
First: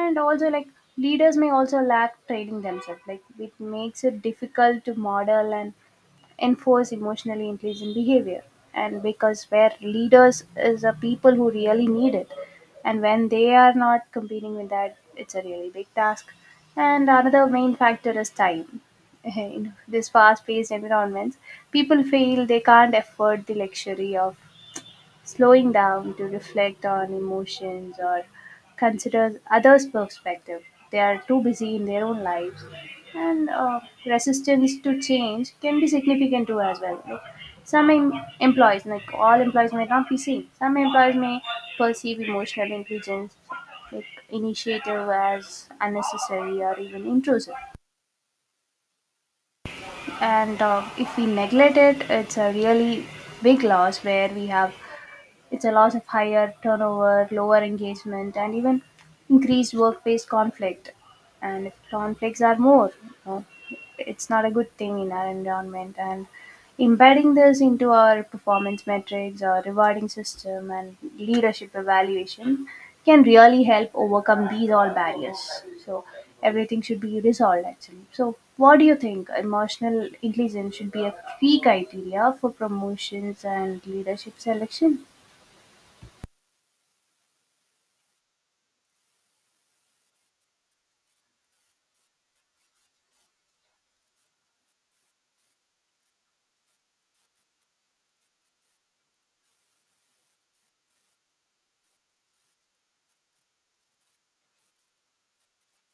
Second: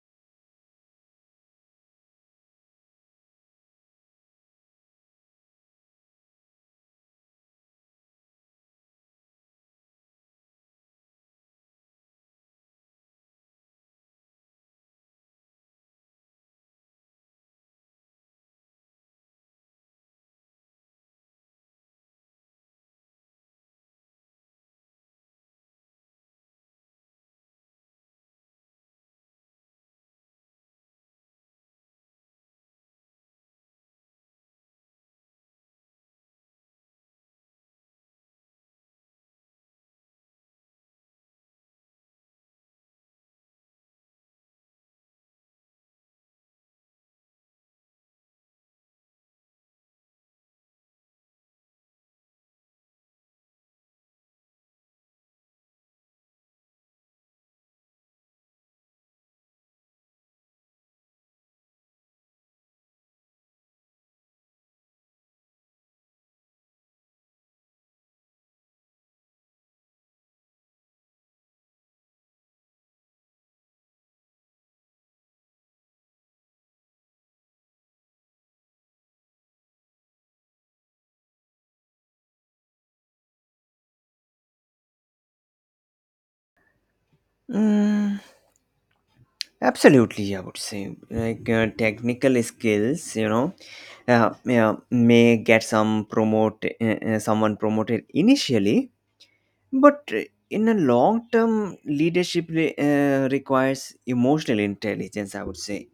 Speaker 2: And also like, leaders may also lack training themselves. Like, it makes it difficult to model and enforce emotionally intelligent behavior. And because where leaders is a people who really need it, and when they are not competing with that, it's a really big task. And another main factor is time. In this fast-paced environments, people feel they can't afford the luxury of slowing down to reflect on emotions or consider others' perspective. They are too busy in their own lives, and uh, resistance to change can be significant too as well. Like, some em- employees, like all employees, may not be seen. Some employees may perceive emotional intelligence like initiative as unnecessary or even intrusive. And uh, if we neglect it, it's a really big loss, where we have, it's a loss of higher turnover, lower engagement, and even increased workplace conflict. And if conflicts are more, you know, it's not a good thing in our environment. And embedding this into our performance metrics, our rewarding system, and leadership evaluation can really help overcome these all barriers. So everything should be resolved actually. So what do you think? Emotional intelligence should be a key criteria for promotions and leadership selection.
Speaker 1: Mm, absolutely, I would say like uh, technical skills, you know, uh, yeah, may get some promote uh, uh, someone promoted initially, but uh, in a long term, leadership re- uh, requires emotional intelligence, I would say.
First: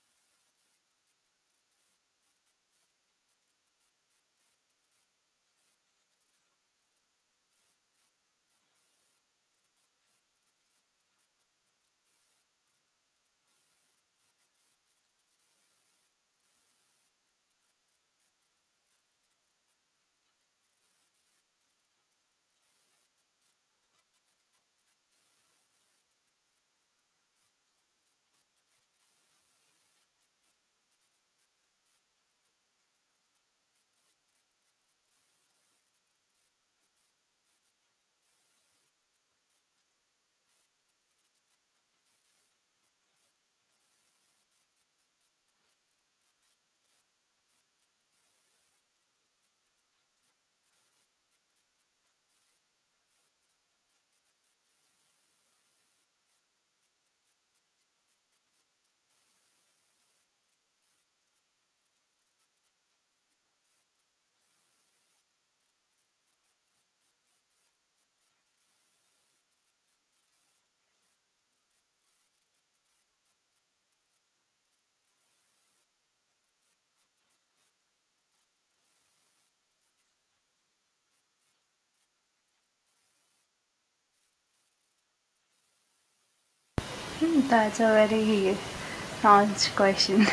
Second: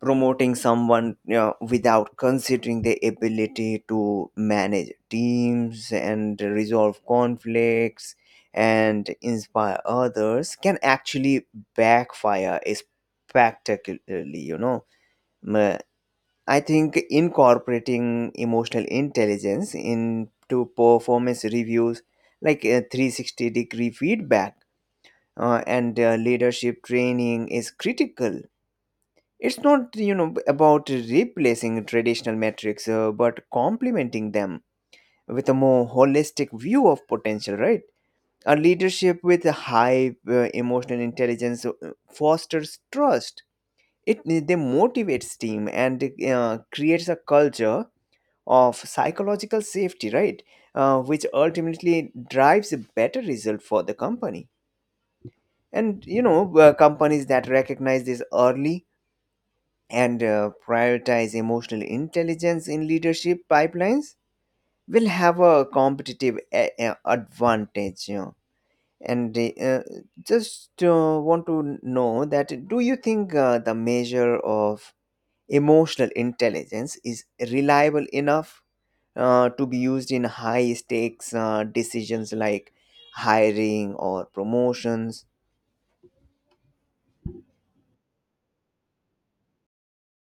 Speaker 1: Promoting someone, you know, without considering their ability to manage teams and resolve conflicts and inspire others can actually backfire spectacularly, you know. I think incorporating emotional intelligence into performance reviews, like a three sixty degree feedback uh, and uh, leadership training, is critical. It's not, you know, about replacing traditional metrics, uh, but complementing them with a more holistic view of potential. Right, a leadership with a high uh, emotional intelligence uh, fosters trust. It they motivates team and uh, creates a culture of psychological safety, right? Uh, which ultimately drives a better result for the company. And you know, uh, companies that recognize this early and uh, prioritize emotional intelligence in leadership pipelines will have a competitive a- a- advantage. You know. And uh, just uh, want to know that, do you think uh, the measure of emotional intelligence is reliable enough uh, to be used in high stakes uh, decisions like hiring or promotions?
Speaker 2: Hmm, that's a very nuanced question.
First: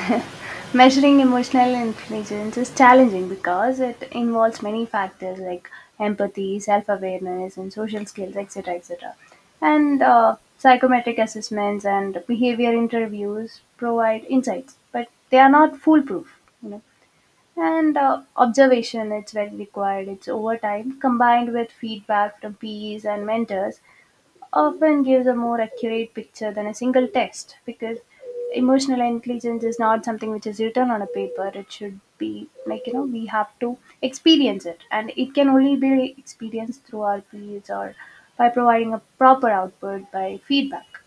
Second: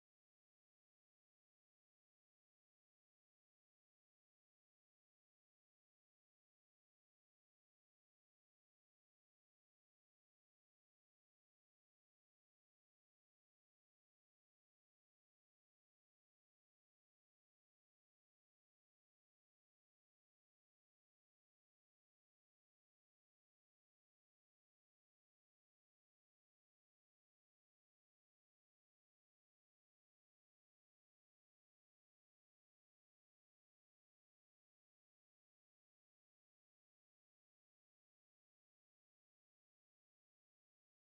Speaker 2: Measuring emotional intelligence is challenging because it involves many factors like empathy, self awareness, and social skills, et cetera et cetera. And uh, psychometric assessments and behavior interviews provide insights, but they are not foolproof. You know? And uh, observation, it's very required. It's over time combined with feedback from peers and mentors often gives a more accurate picture than a single test, because emotional intelligence is not something which is written on a paper. It should be like, you know, we have to experience it, and it can only be experienced through our peers or by providing a proper output by feedback.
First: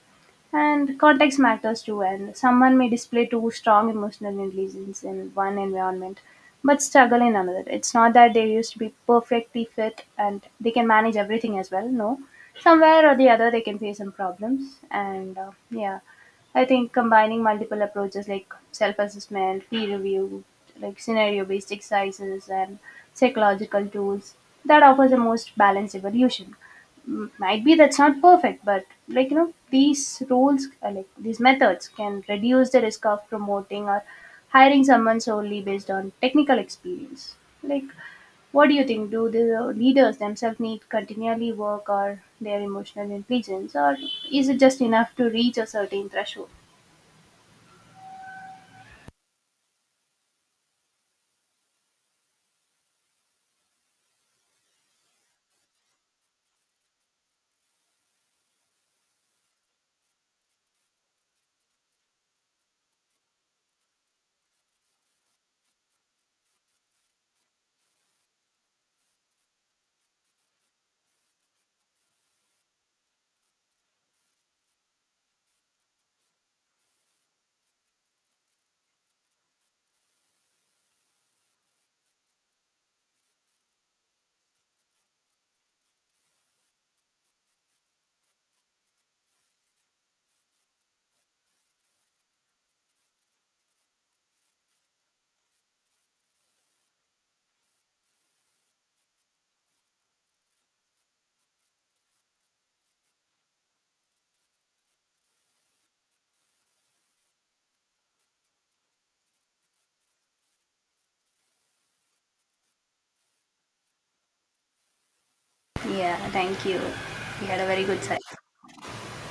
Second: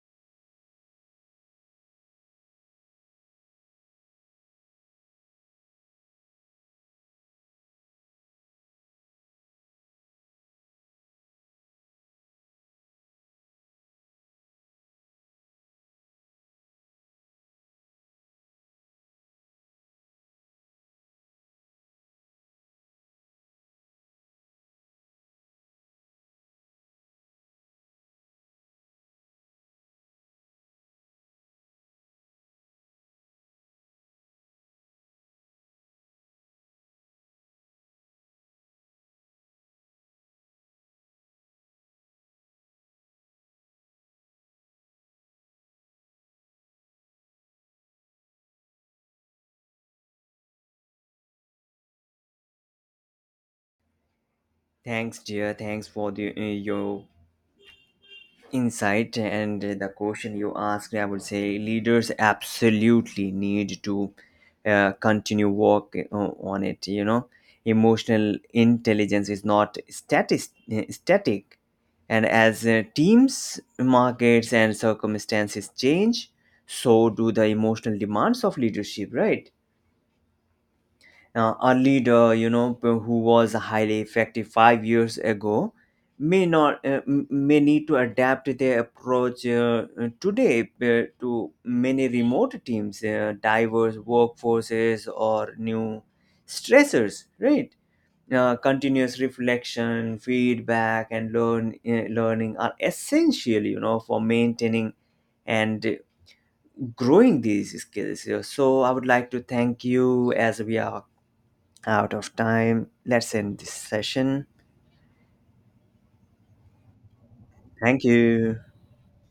Speaker 2: And context matters too, and someone may display too strong emotional intelligence in one environment but struggle in another. It's not that they used to be perfectly fit and they can manage everything as well. No, somewhere or the other, they can face some problems. And uh, yeah, I think combining multiple approaches like self assessment, peer review, like scenario based exercises, and psychological tools, that offers the most balanced evolution. M- might be that's not perfect, but like, you know, these rules uh, like these methods can reduce the risk of promoting or hiring someone solely based on technical experience. Like, what do you think? Do the leaders themselves need continually work or their emotional intelligence, or is it just enough to reach a certain threshold?
Speaker 1: Thanks, dear. Thanks for the, uh, your insight and the question you asked. I would say leaders absolutely need to uh, continue work uh, on it, you know. Emotional intelligence is not static static, and as uh, teams, markets and circumstances change, so do the emotional demands of leadership, right? Uh, a leader, you know, p- who was highly effective five years ago, may not uh, m- may need to adapt their approach uh, uh, today uh, to many remote teams, uh, diverse workforces or new stressors, right? Uh, continuous reflection, feedback and learn uh, learning are essential, you know, for maintaining and growing these skills. So I would like to thank you as we are out of time. Let's end this session.
Speaker 2: Yeah, thank you. We had a very good
Speaker 1: Thank
Speaker 2: session.
Speaker 1: you.